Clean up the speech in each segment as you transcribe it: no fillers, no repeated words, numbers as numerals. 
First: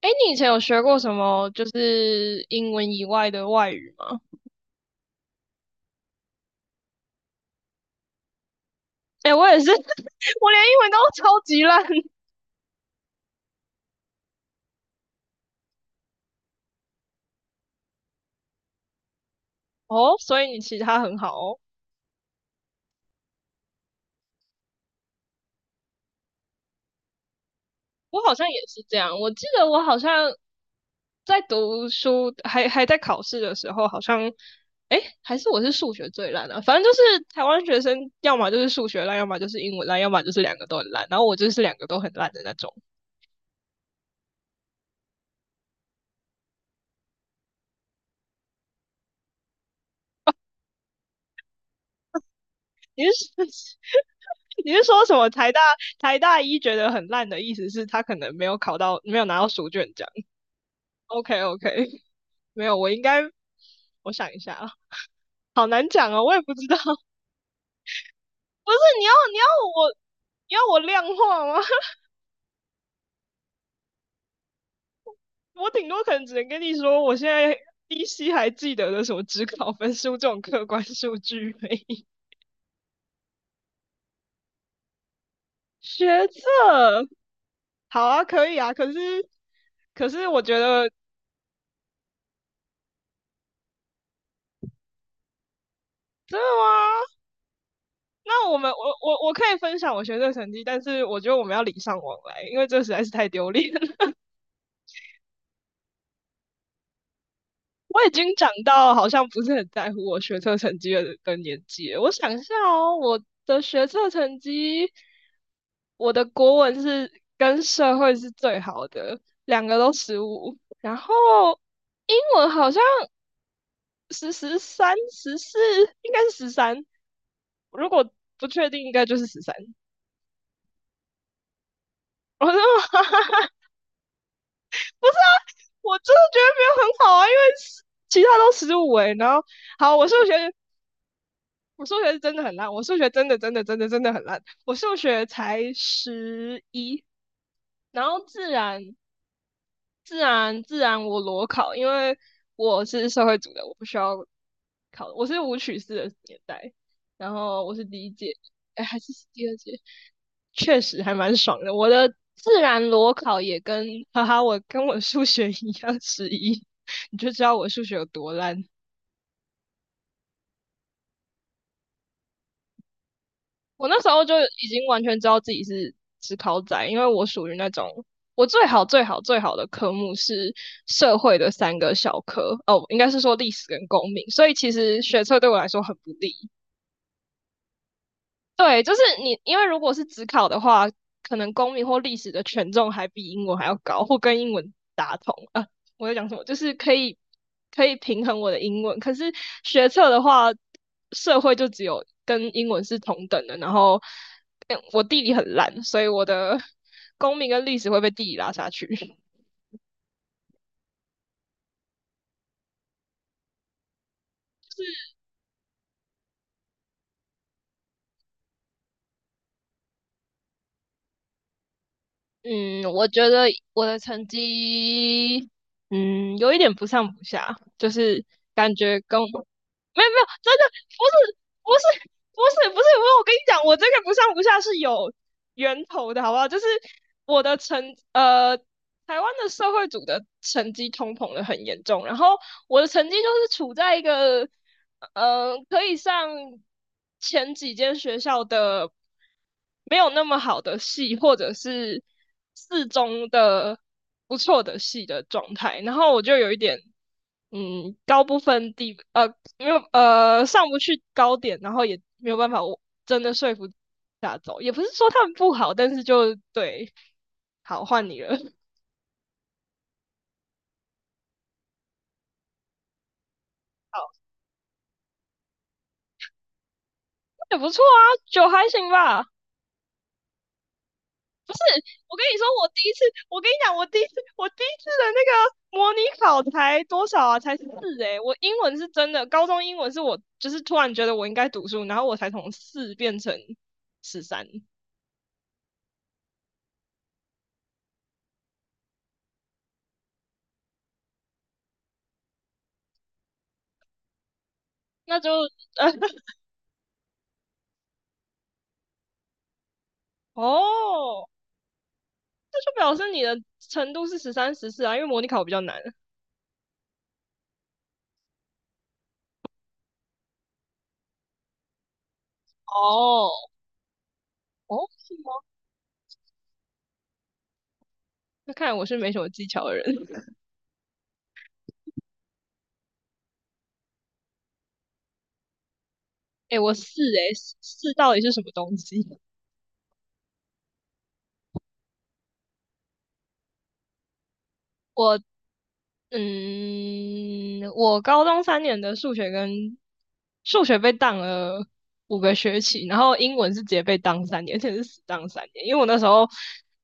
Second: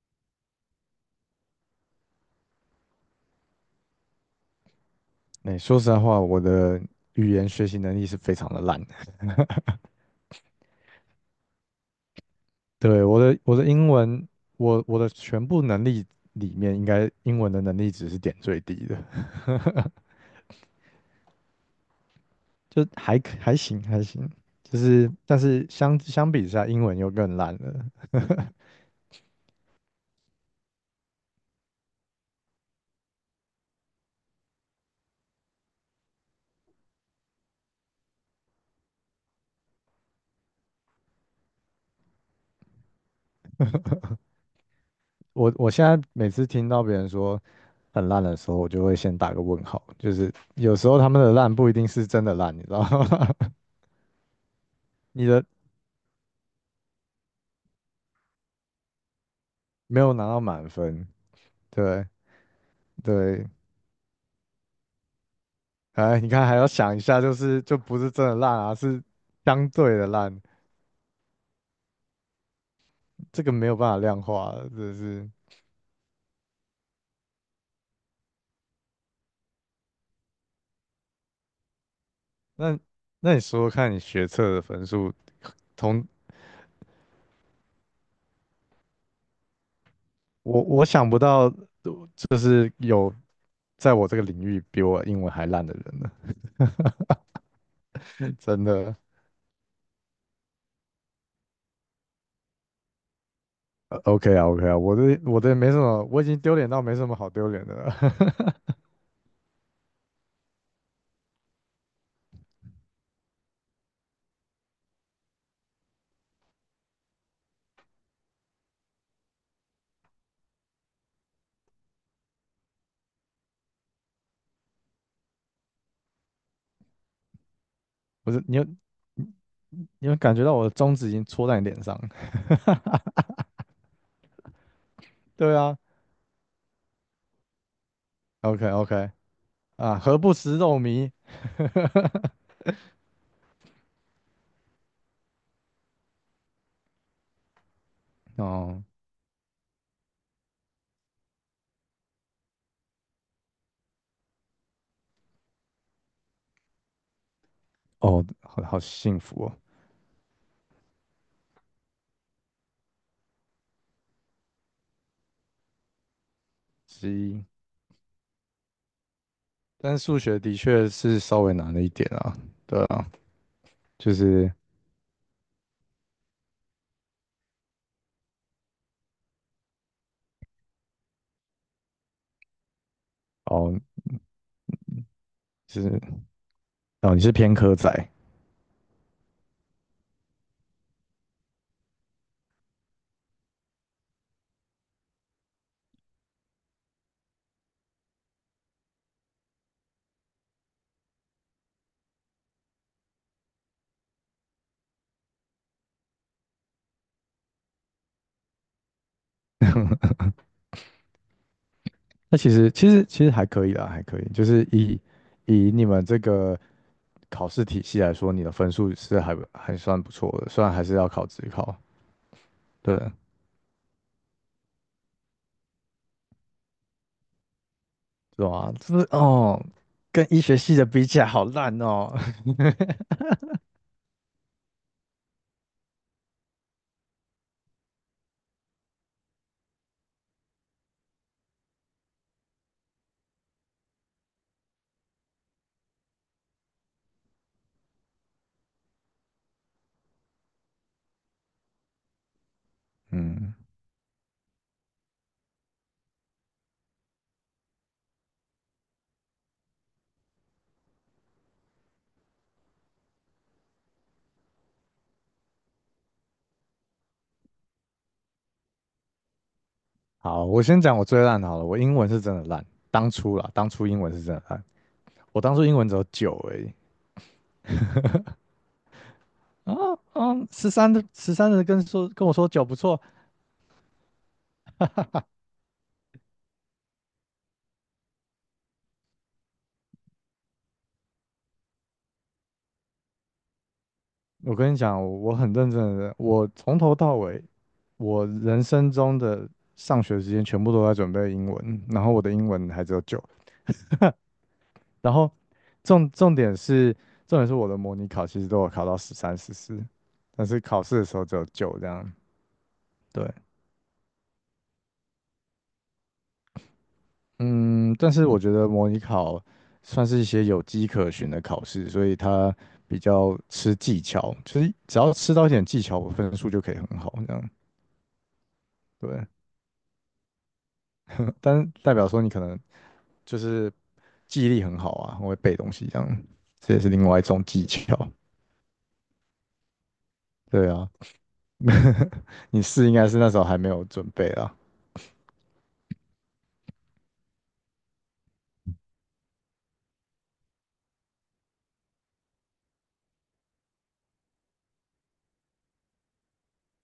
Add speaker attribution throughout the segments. Speaker 1: 哎，你以前有学过什么就是英文以外的外语吗？
Speaker 2: 哎，说实在话，我的语言学习能力是非常的烂。
Speaker 1: 哎，我也是，我连英文都超级烂
Speaker 2: 对，我的英文，我的全部能力里面，应该英文的能力值是点最低的，
Speaker 1: 哦，所以你其他很好哦。
Speaker 2: 就还可还行还行。就是，但是相比之下，英文又更烂了。
Speaker 1: 我好像也是这样，我记得我好像在读书还在考试的时候，好像哎还是我是数学最烂的，反正就是台湾学生要么就是数学烂，要么就是英文烂，要么就是两个都很烂，然后我就是两个都很烂的那种。
Speaker 2: 我现在每次听到别人说很烂的时候，我就会先打个问号。就是有时候他们的烂不一定是真的烂，你知道
Speaker 1: 你
Speaker 2: 吗？
Speaker 1: 是 你是说 什
Speaker 2: 你
Speaker 1: 么
Speaker 2: 的
Speaker 1: 台大一觉得很烂的意思是他可能没有考到没有拿到书卷
Speaker 2: 没
Speaker 1: 奖？
Speaker 2: 有拿到满分，
Speaker 1: OK OK，
Speaker 2: 对
Speaker 1: 没有，我应该
Speaker 2: 对，
Speaker 1: 我想一下啊，好难讲
Speaker 2: 哎，
Speaker 1: 啊，
Speaker 2: 你
Speaker 1: 我也
Speaker 2: 看
Speaker 1: 不
Speaker 2: 还
Speaker 1: 知
Speaker 2: 要
Speaker 1: 道。
Speaker 2: 想一 下，就是就不是真的烂
Speaker 1: 不
Speaker 2: 啊，
Speaker 1: 是
Speaker 2: 是
Speaker 1: 你要
Speaker 2: 相
Speaker 1: 我
Speaker 2: 对的烂，
Speaker 1: 你要我量化吗？
Speaker 2: 这个没有办法量化的，真的是。
Speaker 1: 我顶多可能只能跟你说，我现在依稀还记得的什么职考分数这种客观数据而已。
Speaker 2: 那那你说说看你学测的分数，同
Speaker 1: 学测好啊，可以啊，可是我觉
Speaker 2: 我
Speaker 1: 得
Speaker 2: 想不到，就是有在我这个领域比我英文还烂的人呢，
Speaker 1: 真的吗？那我
Speaker 2: 真
Speaker 1: 们我
Speaker 2: 的。
Speaker 1: 我我可以分享我学测成绩，但是我觉得我们要礼尚往来，因为这实在是太丢脸了。
Speaker 2: OK 啊，OK 啊，我的没什么，我已经丢脸到没什么好丢脸的了。
Speaker 1: 我已经长到好像不是很在乎我学测成绩的年纪了。我想一下哦，我的学测成绩，我的国文是跟社会是最好的，两个都15，然后英文好像十十三十四，应该是13，如果
Speaker 2: 不是，
Speaker 1: 不
Speaker 2: 你有
Speaker 1: 确定应该就是13。
Speaker 2: 你有感觉到我的中指已经戳在你脸上？
Speaker 1: 我说 不是 啊，
Speaker 2: 对啊
Speaker 1: 我真的觉得没有很好啊，因为是其他都
Speaker 2: ，OK
Speaker 1: 十五
Speaker 2: OK
Speaker 1: 诶，然后好，
Speaker 2: 啊，
Speaker 1: 我数
Speaker 2: 何
Speaker 1: 学
Speaker 2: 不食肉糜？
Speaker 1: 我数学是真的很烂，我数学真的真的真的真的很烂，我数学才11，然后自
Speaker 2: 哦，
Speaker 1: 然自然自然我裸考，因为我是社会组的，我不需要考，我是舞曲四的年代，然后我是第一
Speaker 2: 哦，
Speaker 1: 届，
Speaker 2: 好好
Speaker 1: 哎还是
Speaker 2: 幸福
Speaker 1: 第二
Speaker 2: 哦，
Speaker 1: 届，确实还蛮爽的。我的自然裸考也跟哈哈，我跟我数学一样11，
Speaker 2: 之
Speaker 1: 你就知
Speaker 2: 一。
Speaker 1: 道我数学有多烂。
Speaker 2: 但数学的确是稍微难了一点啊，对啊，
Speaker 1: 我那时
Speaker 2: 就
Speaker 1: 候就
Speaker 2: 是
Speaker 1: 已经完全知道自己是职考仔，因为我属于那种我最好最好最好的科目是社会的3个小科，哦，应该是说历史
Speaker 2: 哦，
Speaker 1: 跟公民，所以其实学测对我来
Speaker 2: 就
Speaker 1: 说很
Speaker 2: 是
Speaker 1: 不利，
Speaker 2: 哦，你是偏科仔，
Speaker 1: 对，就是你，因为如果是只考的话，可能公民或历史的权重还比英文还要高，或跟英文打同啊。我在讲什么？就是可以平衡我的英文。可是学测的话，社会就只有跟英文是同等的。然后，嗯我地理很烂，所以我的 公民跟历史会被地理拉下去。
Speaker 2: 那其实还可以啦，还可以，就是以你们这个考试体系来说，你的分数是还不还算不错的，虽然还是要考职考，
Speaker 1: 嗯，我
Speaker 2: 对，
Speaker 1: 觉得我的成绩，嗯，有一点不上不下，就是
Speaker 2: 是吧？
Speaker 1: 感
Speaker 2: 这
Speaker 1: 觉
Speaker 2: 是
Speaker 1: 跟我
Speaker 2: 哦，
Speaker 1: 没有没有，
Speaker 2: 跟医
Speaker 1: 真
Speaker 2: 学
Speaker 1: 的
Speaker 2: 系的
Speaker 1: 不
Speaker 2: 比起来
Speaker 1: 是
Speaker 2: 好
Speaker 1: 不
Speaker 2: 烂
Speaker 1: 是
Speaker 2: 哦。
Speaker 1: 不 是不是，我跟你讲，我这个不上不下是有源头的，好不好？就是我的成呃，台湾的社会组的成绩通膨的很严重，然后我的成绩就是处在一个。呃，可以上前几间学校的没有那么好的系，或者是四中
Speaker 2: 嗯，
Speaker 1: 的不错的系的状态，然后我就有一点，嗯，高不分低，呃，没有，呃，上不去高点，然后也没有办法，我真的说服大家走，也不是说他们不好，但是就对，好，换你了，
Speaker 2: 好，我先讲我最烂的好了，我英文是真的烂，当初啦，当初英
Speaker 1: 好，
Speaker 2: 文是真的烂。我当初英文只有九而已。
Speaker 1: 也不错啊，9还行吧。
Speaker 2: 啊啊，十三的跟说
Speaker 1: 我跟
Speaker 2: 跟我
Speaker 1: 你说，
Speaker 2: 说九
Speaker 1: 我
Speaker 2: 不
Speaker 1: 第一次，
Speaker 2: 错，
Speaker 1: 我跟你讲，我第一次，我第一次的那个模拟考才多少啊？才四诶、欸我英文是真的，高中英文是我就是突然觉得我应该读书，然后我才从4变成13，
Speaker 2: 我跟你讲，我很认真的，我从头到尾，我人生中的上学时间全部都在准备英文，然后我的英文还只有九，然
Speaker 1: 那就
Speaker 2: 后
Speaker 1: 呃
Speaker 2: 重重点是重点是我的模拟考其实都有考到十三十四，但是考试的时候
Speaker 1: 哦，
Speaker 2: 只有九这样，
Speaker 1: 那就表示你
Speaker 2: 对，
Speaker 1: 的程度是13、14啊，因为模拟考比较难。
Speaker 2: 嗯，但是我觉得模拟考算是一些有迹可循的考试，所以它比
Speaker 1: 哦，
Speaker 2: 较吃技巧，就是
Speaker 1: 哦,
Speaker 2: 只要
Speaker 1: 是吗？
Speaker 2: 吃到一点技巧，我分数就可以很好，这样
Speaker 1: 那看来我是没什
Speaker 2: 对。
Speaker 1: 么技巧的人。
Speaker 2: 但是代表说你可能就是记忆力很好啊，很会背东西这样，
Speaker 1: 哎，
Speaker 2: 这
Speaker 1: 我
Speaker 2: 也
Speaker 1: 四
Speaker 2: 是另外一
Speaker 1: 哎
Speaker 2: 种技
Speaker 1: 四
Speaker 2: 巧。
Speaker 1: 到底是什么东西？
Speaker 2: 对啊，你是应该是那时候还没有准备啊。
Speaker 1: 我嗯，我高中三年的数学跟数学被当了5个学期，然后英文是直接被当3年，而且是死当3年，因为我那时候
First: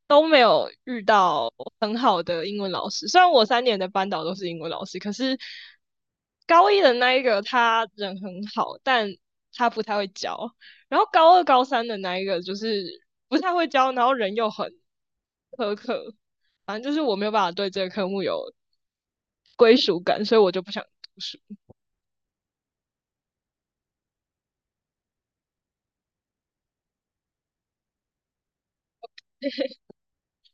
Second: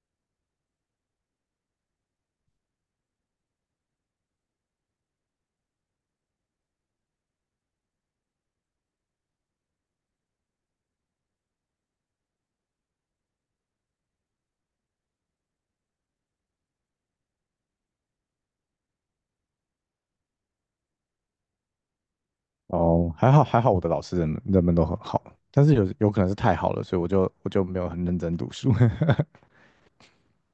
Speaker 1: 都没有遇到很好的英文老师。虽然我3年的班导都是英文老师，可是高一的那一个他人很好，但他不太会教。然后高二、高三的那一个就是不太会教，然后人又很苛刻，反正就是我没有办法对这个科目有归属感，所以我就不想读书。
Speaker 2: 哦，还好还好，我的老师人们都很好。但是有可能是太好了，所以我就没有很认真读书。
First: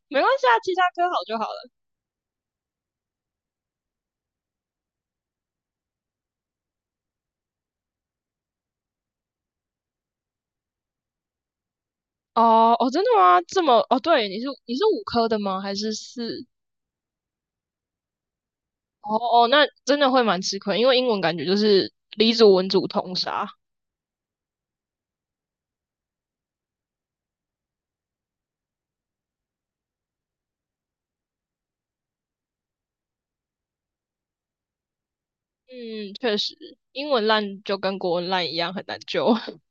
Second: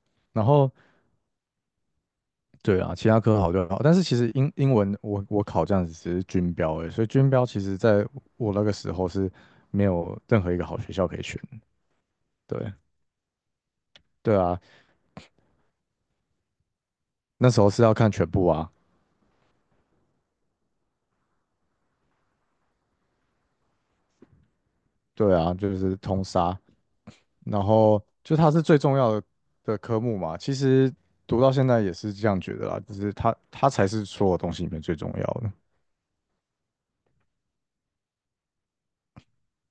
Speaker 1: 没 关
Speaker 2: 然
Speaker 1: 系啊，
Speaker 2: 后
Speaker 1: 其他科好就好了。
Speaker 2: 对啊，其他科好就好，但是其实英文我考这样子只是军标而已所以军标其实在我那个时候是没有任何一个好学校可以选
Speaker 1: 哦
Speaker 2: 对
Speaker 1: 哦，真的吗？这么哦，对，
Speaker 2: 对
Speaker 1: 你是
Speaker 2: 啊，
Speaker 1: 你是五科的吗？还是四？
Speaker 2: 那时候是要看全部啊，
Speaker 1: 哦哦，那真的会蛮吃亏，因为英文感觉就是理组文组通杀。
Speaker 2: 对啊，就是通杀，然后就它是最重要的的科目嘛。其实读到现在也是这样觉得啦，就是它才是所有东西里面最重要的。
Speaker 1: 嗯，确实，英文烂就跟国文烂一样，很难救。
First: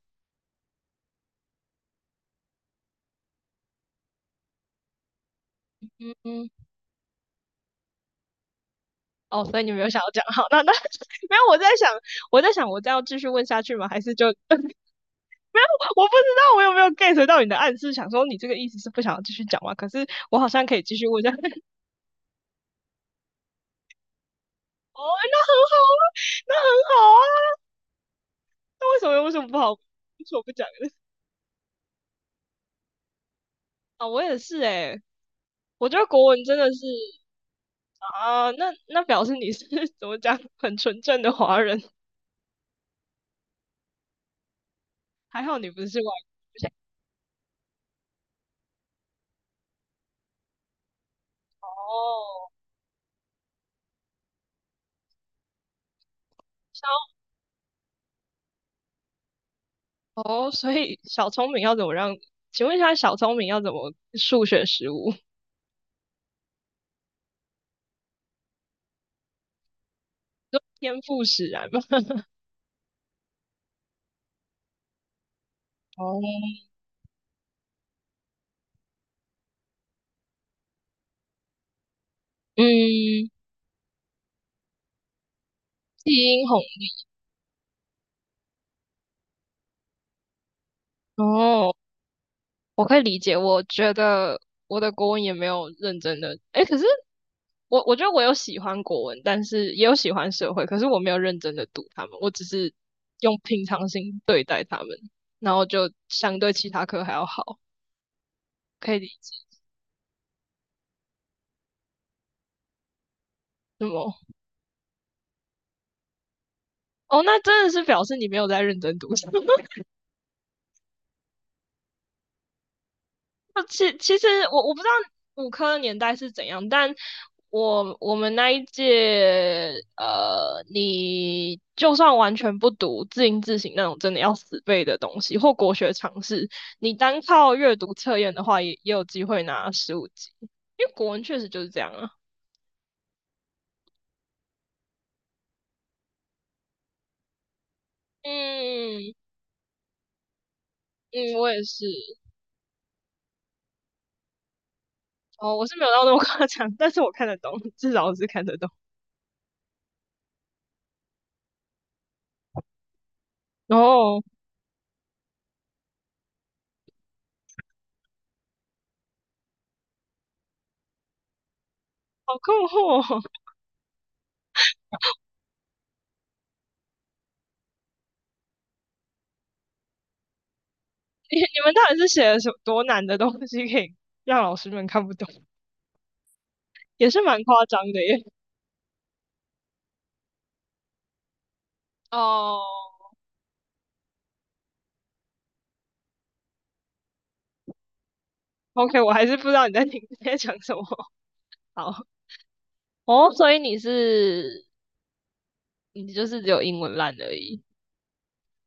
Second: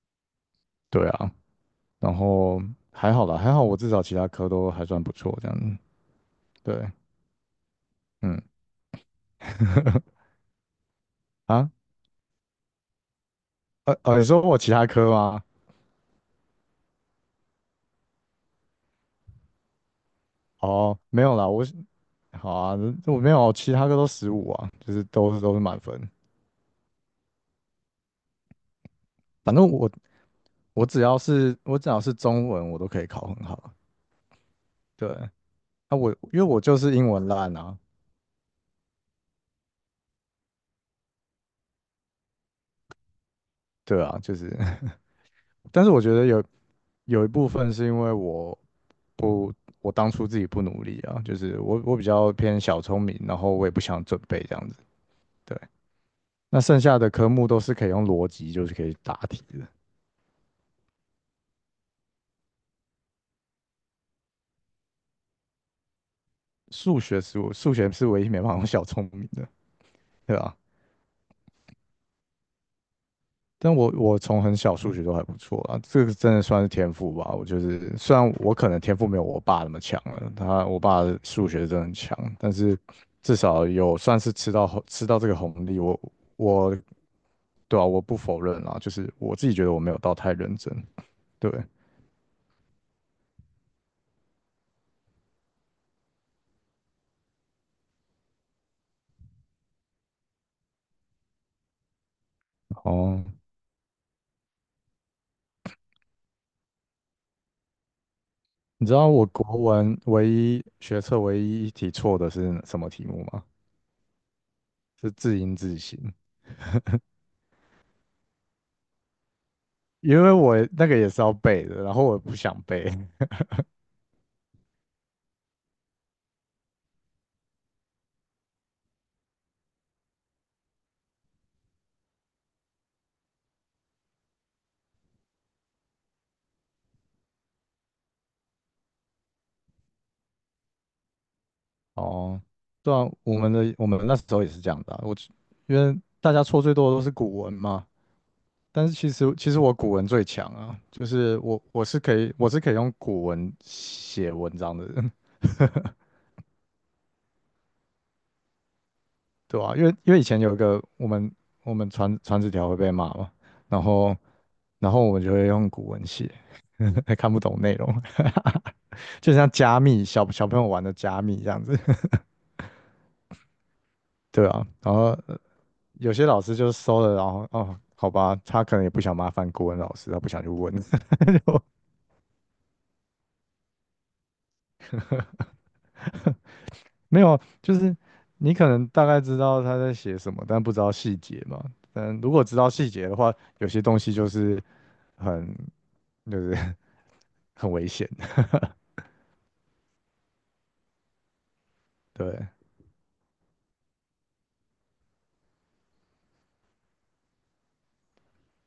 Speaker 2: 对啊，然后还好啦，还好我至少其他科都还算不错这样子。
Speaker 1: 嗯嗯，
Speaker 2: 对，嗯
Speaker 1: 哦，所以你没有想要讲好，那没有，我在
Speaker 2: 啊。
Speaker 1: 想，我在想，我再要继续问下去吗？还是
Speaker 2: 你
Speaker 1: 就 我
Speaker 2: 说我
Speaker 1: 不知
Speaker 2: 其
Speaker 1: 道
Speaker 2: 他科吗？
Speaker 1: 我有没有 get 到你的暗示，想说你这个意思是不想要继续讲吗？可是我好像可以继
Speaker 2: 哦，
Speaker 1: 续问
Speaker 2: 没
Speaker 1: 下。
Speaker 2: 有啦，我是好啊，我没有，其他科都十五啊，就
Speaker 1: 哦，
Speaker 2: 是
Speaker 1: 那
Speaker 2: 都
Speaker 1: 很
Speaker 2: 是
Speaker 1: 好
Speaker 2: 满
Speaker 1: 啊，
Speaker 2: 分。
Speaker 1: 那很好啊，那为什么
Speaker 2: 反
Speaker 1: 不
Speaker 2: 正
Speaker 1: 好？
Speaker 2: 我
Speaker 1: 为什么不讲
Speaker 2: 我
Speaker 1: 呢？
Speaker 2: 只 要是我只要是中文，我都可以考很好。
Speaker 1: 啊，我也是哎。
Speaker 2: 对，
Speaker 1: 我
Speaker 2: 啊
Speaker 1: 觉得
Speaker 2: 我
Speaker 1: 国
Speaker 2: 因为
Speaker 1: 文真
Speaker 2: 我
Speaker 1: 的
Speaker 2: 就
Speaker 1: 是
Speaker 2: 是英文烂啊，
Speaker 1: 啊，那表示你是 怎么讲，很纯正的华人，
Speaker 2: 对啊，就是，
Speaker 1: 还好你 不
Speaker 2: 但是
Speaker 1: 是
Speaker 2: 我
Speaker 1: 外
Speaker 2: 觉得有
Speaker 1: 国人
Speaker 2: 有一部分是因为我不我当初自己不努力啊，就是我比较
Speaker 1: 哦。
Speaker 2: 偏小聪明，然后我也不想准备这样子。对，那剩
Speaker 1: 小
Speaker 2: 下的科目都是可以用逻辑就是可以答题的。
Speaker 1: 哦，所以小聪明要怎么让？请问一下，小聪明要怎么数学15？
Speaker 2: 数学是唯一没办法用小聪明的，对吧？
Speaker 1: 天赋使然吗？
Speaker 2: 但我从很小数学都还不错啊，这个
Speaker 1: 哦，
Speaker 2: 真的算是天赋吧。我就是虽然我可能天赋没有我爸那么强了，我爸数学真的很强，但是
Speaker 1: 嗯，
Speaker 2: 至少有算是吃到这个红利。我
Speaker 1: 基因红
Speaker 2: 我对啊，我不否认啦，就是我自己觉得我没有到太认真。对，
Speaker 1: 哦。我可以理解，我觉得我的国文也没有认真的，诶，可是我觉得我有喜欢国文，但是也有喜欢社会，可是我没有认真的读他们，我只是
Speaker 2: 哦，
Speaker 1: 用平常心对待他们，然后就相对其他科还要好，
Speaker 2: 你知
Speaker 1: 可以
Speaker 2: 道
Speaker 1: 理
Speaker 2: 我
Speaker 1: 解。
Speaker 2: 国文学测唯一一题错的是什么题目吗？
Speaker 1: 什么？
Speaker 2: 是字音字形。
Speaker 1: 哦，那真的是表示你没有在认真读书。
Speaker 2: 因为我那个也是要背的，然后我不想背。
Speaker 1: 那其其实我不知道五科的年代是怎样，但我们那一届，呃，你就算完全不读字音字形那种真的要死背的东西，或国学常识，你单靠阅读测验的话也，也有机会拿15级，因为国文确实就是这样啊。
Speaker 2: 哦，对啊，我们那时候也是这样的啊我因为大家错最多的都是古文嘛，但是其
Speaker 1: 嗯
Speaker 2: 实其实我古文最强啊，就
Speaker 1: 嗯，
Speaker 2: 是
Speaker 1: 我也是，
Speaker 2: 我是可以用古文写文章的人，
Speaker 1: 哦，我是没有到那么夸张，但是我看得懂，至少我是看得懂。
Speaker 2: 对啊，因为以前有一个我们传纸条会被骂嘛，然后
Speaker 1: 哦，
Speaker 2: 然后我们就会用古文写，还看不懂内容，就像加密小朋友玩的加密这样子，
Speaker 1: 好困惑哦。
Speaker 2: 对啊，然后。有些老师就收了，然后哦，好吧，他可能也不想麻烦国文老师，他不想去问。
Speaker 1: 你你们到底是写了什么多难的东西，可以让老师们看不懂？也
Speaker 2: 没
Speaker 1: 是蛮
Speaker 2: 有，
Speaker 1: 夸
Speaker 2: 就
Speaker 1: 张
Speaker 2: 是
Speaker 1: 的耶。
Speaker 2: 你可能大概知道他在写什么，但不知道细节嘛。但如果知
Speaker 1: 哦，
Speaker 2: 道细节的话，有些东西就是很就是 很危险
Speaker 1: OK,我还是不知道你在听你在讲什么。好，
Speaker 2: 对
Speaker 1: 哦，oh, 所以你是你就是只有英文烂而已。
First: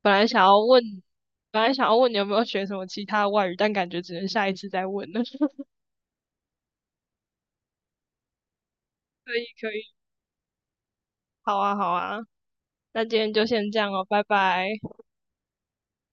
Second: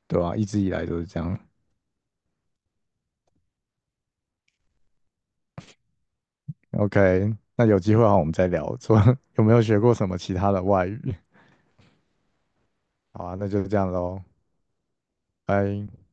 Speaker 1: 本
Speaker 2: 对
Speaker 1: 来
Speaker 2: 啊，
Speaker 1: 想
Speaker 2: 一
Speaker 1: 要
Speaker 2: 直以
Speaker 1: 问，
Speaker 2: 来都是这样。
Speaker 1: 本来想要问你有没有学什么其他外语，但感觉只能下一次再问了。
Speaker 2: OK,那有机会的话我们再聊，说
Speaker 1: 可
Speaker 2: 有
Speaker 1: 以，
Speaker 2: 没有
Speaker 1: 可
Speaker 2: 学
Speaker 1: 以，
Speaker 2: 过什么其他的外语？
Speaker 1: 好啊，好啊，那今
Speaker 2: 好
Speaker 1: 天
Speaker 2: 啊，
Speaker 1: 就
Speaker 2: 那就是
Speaker 1: 先
Speaker 2: 这
Speaker 1: 这
Speaker 2: 样
Speaker 1: 样哦，
Speaker 2: 喽，
Speaker 1: 拜拜。
Speaker 2: 拜。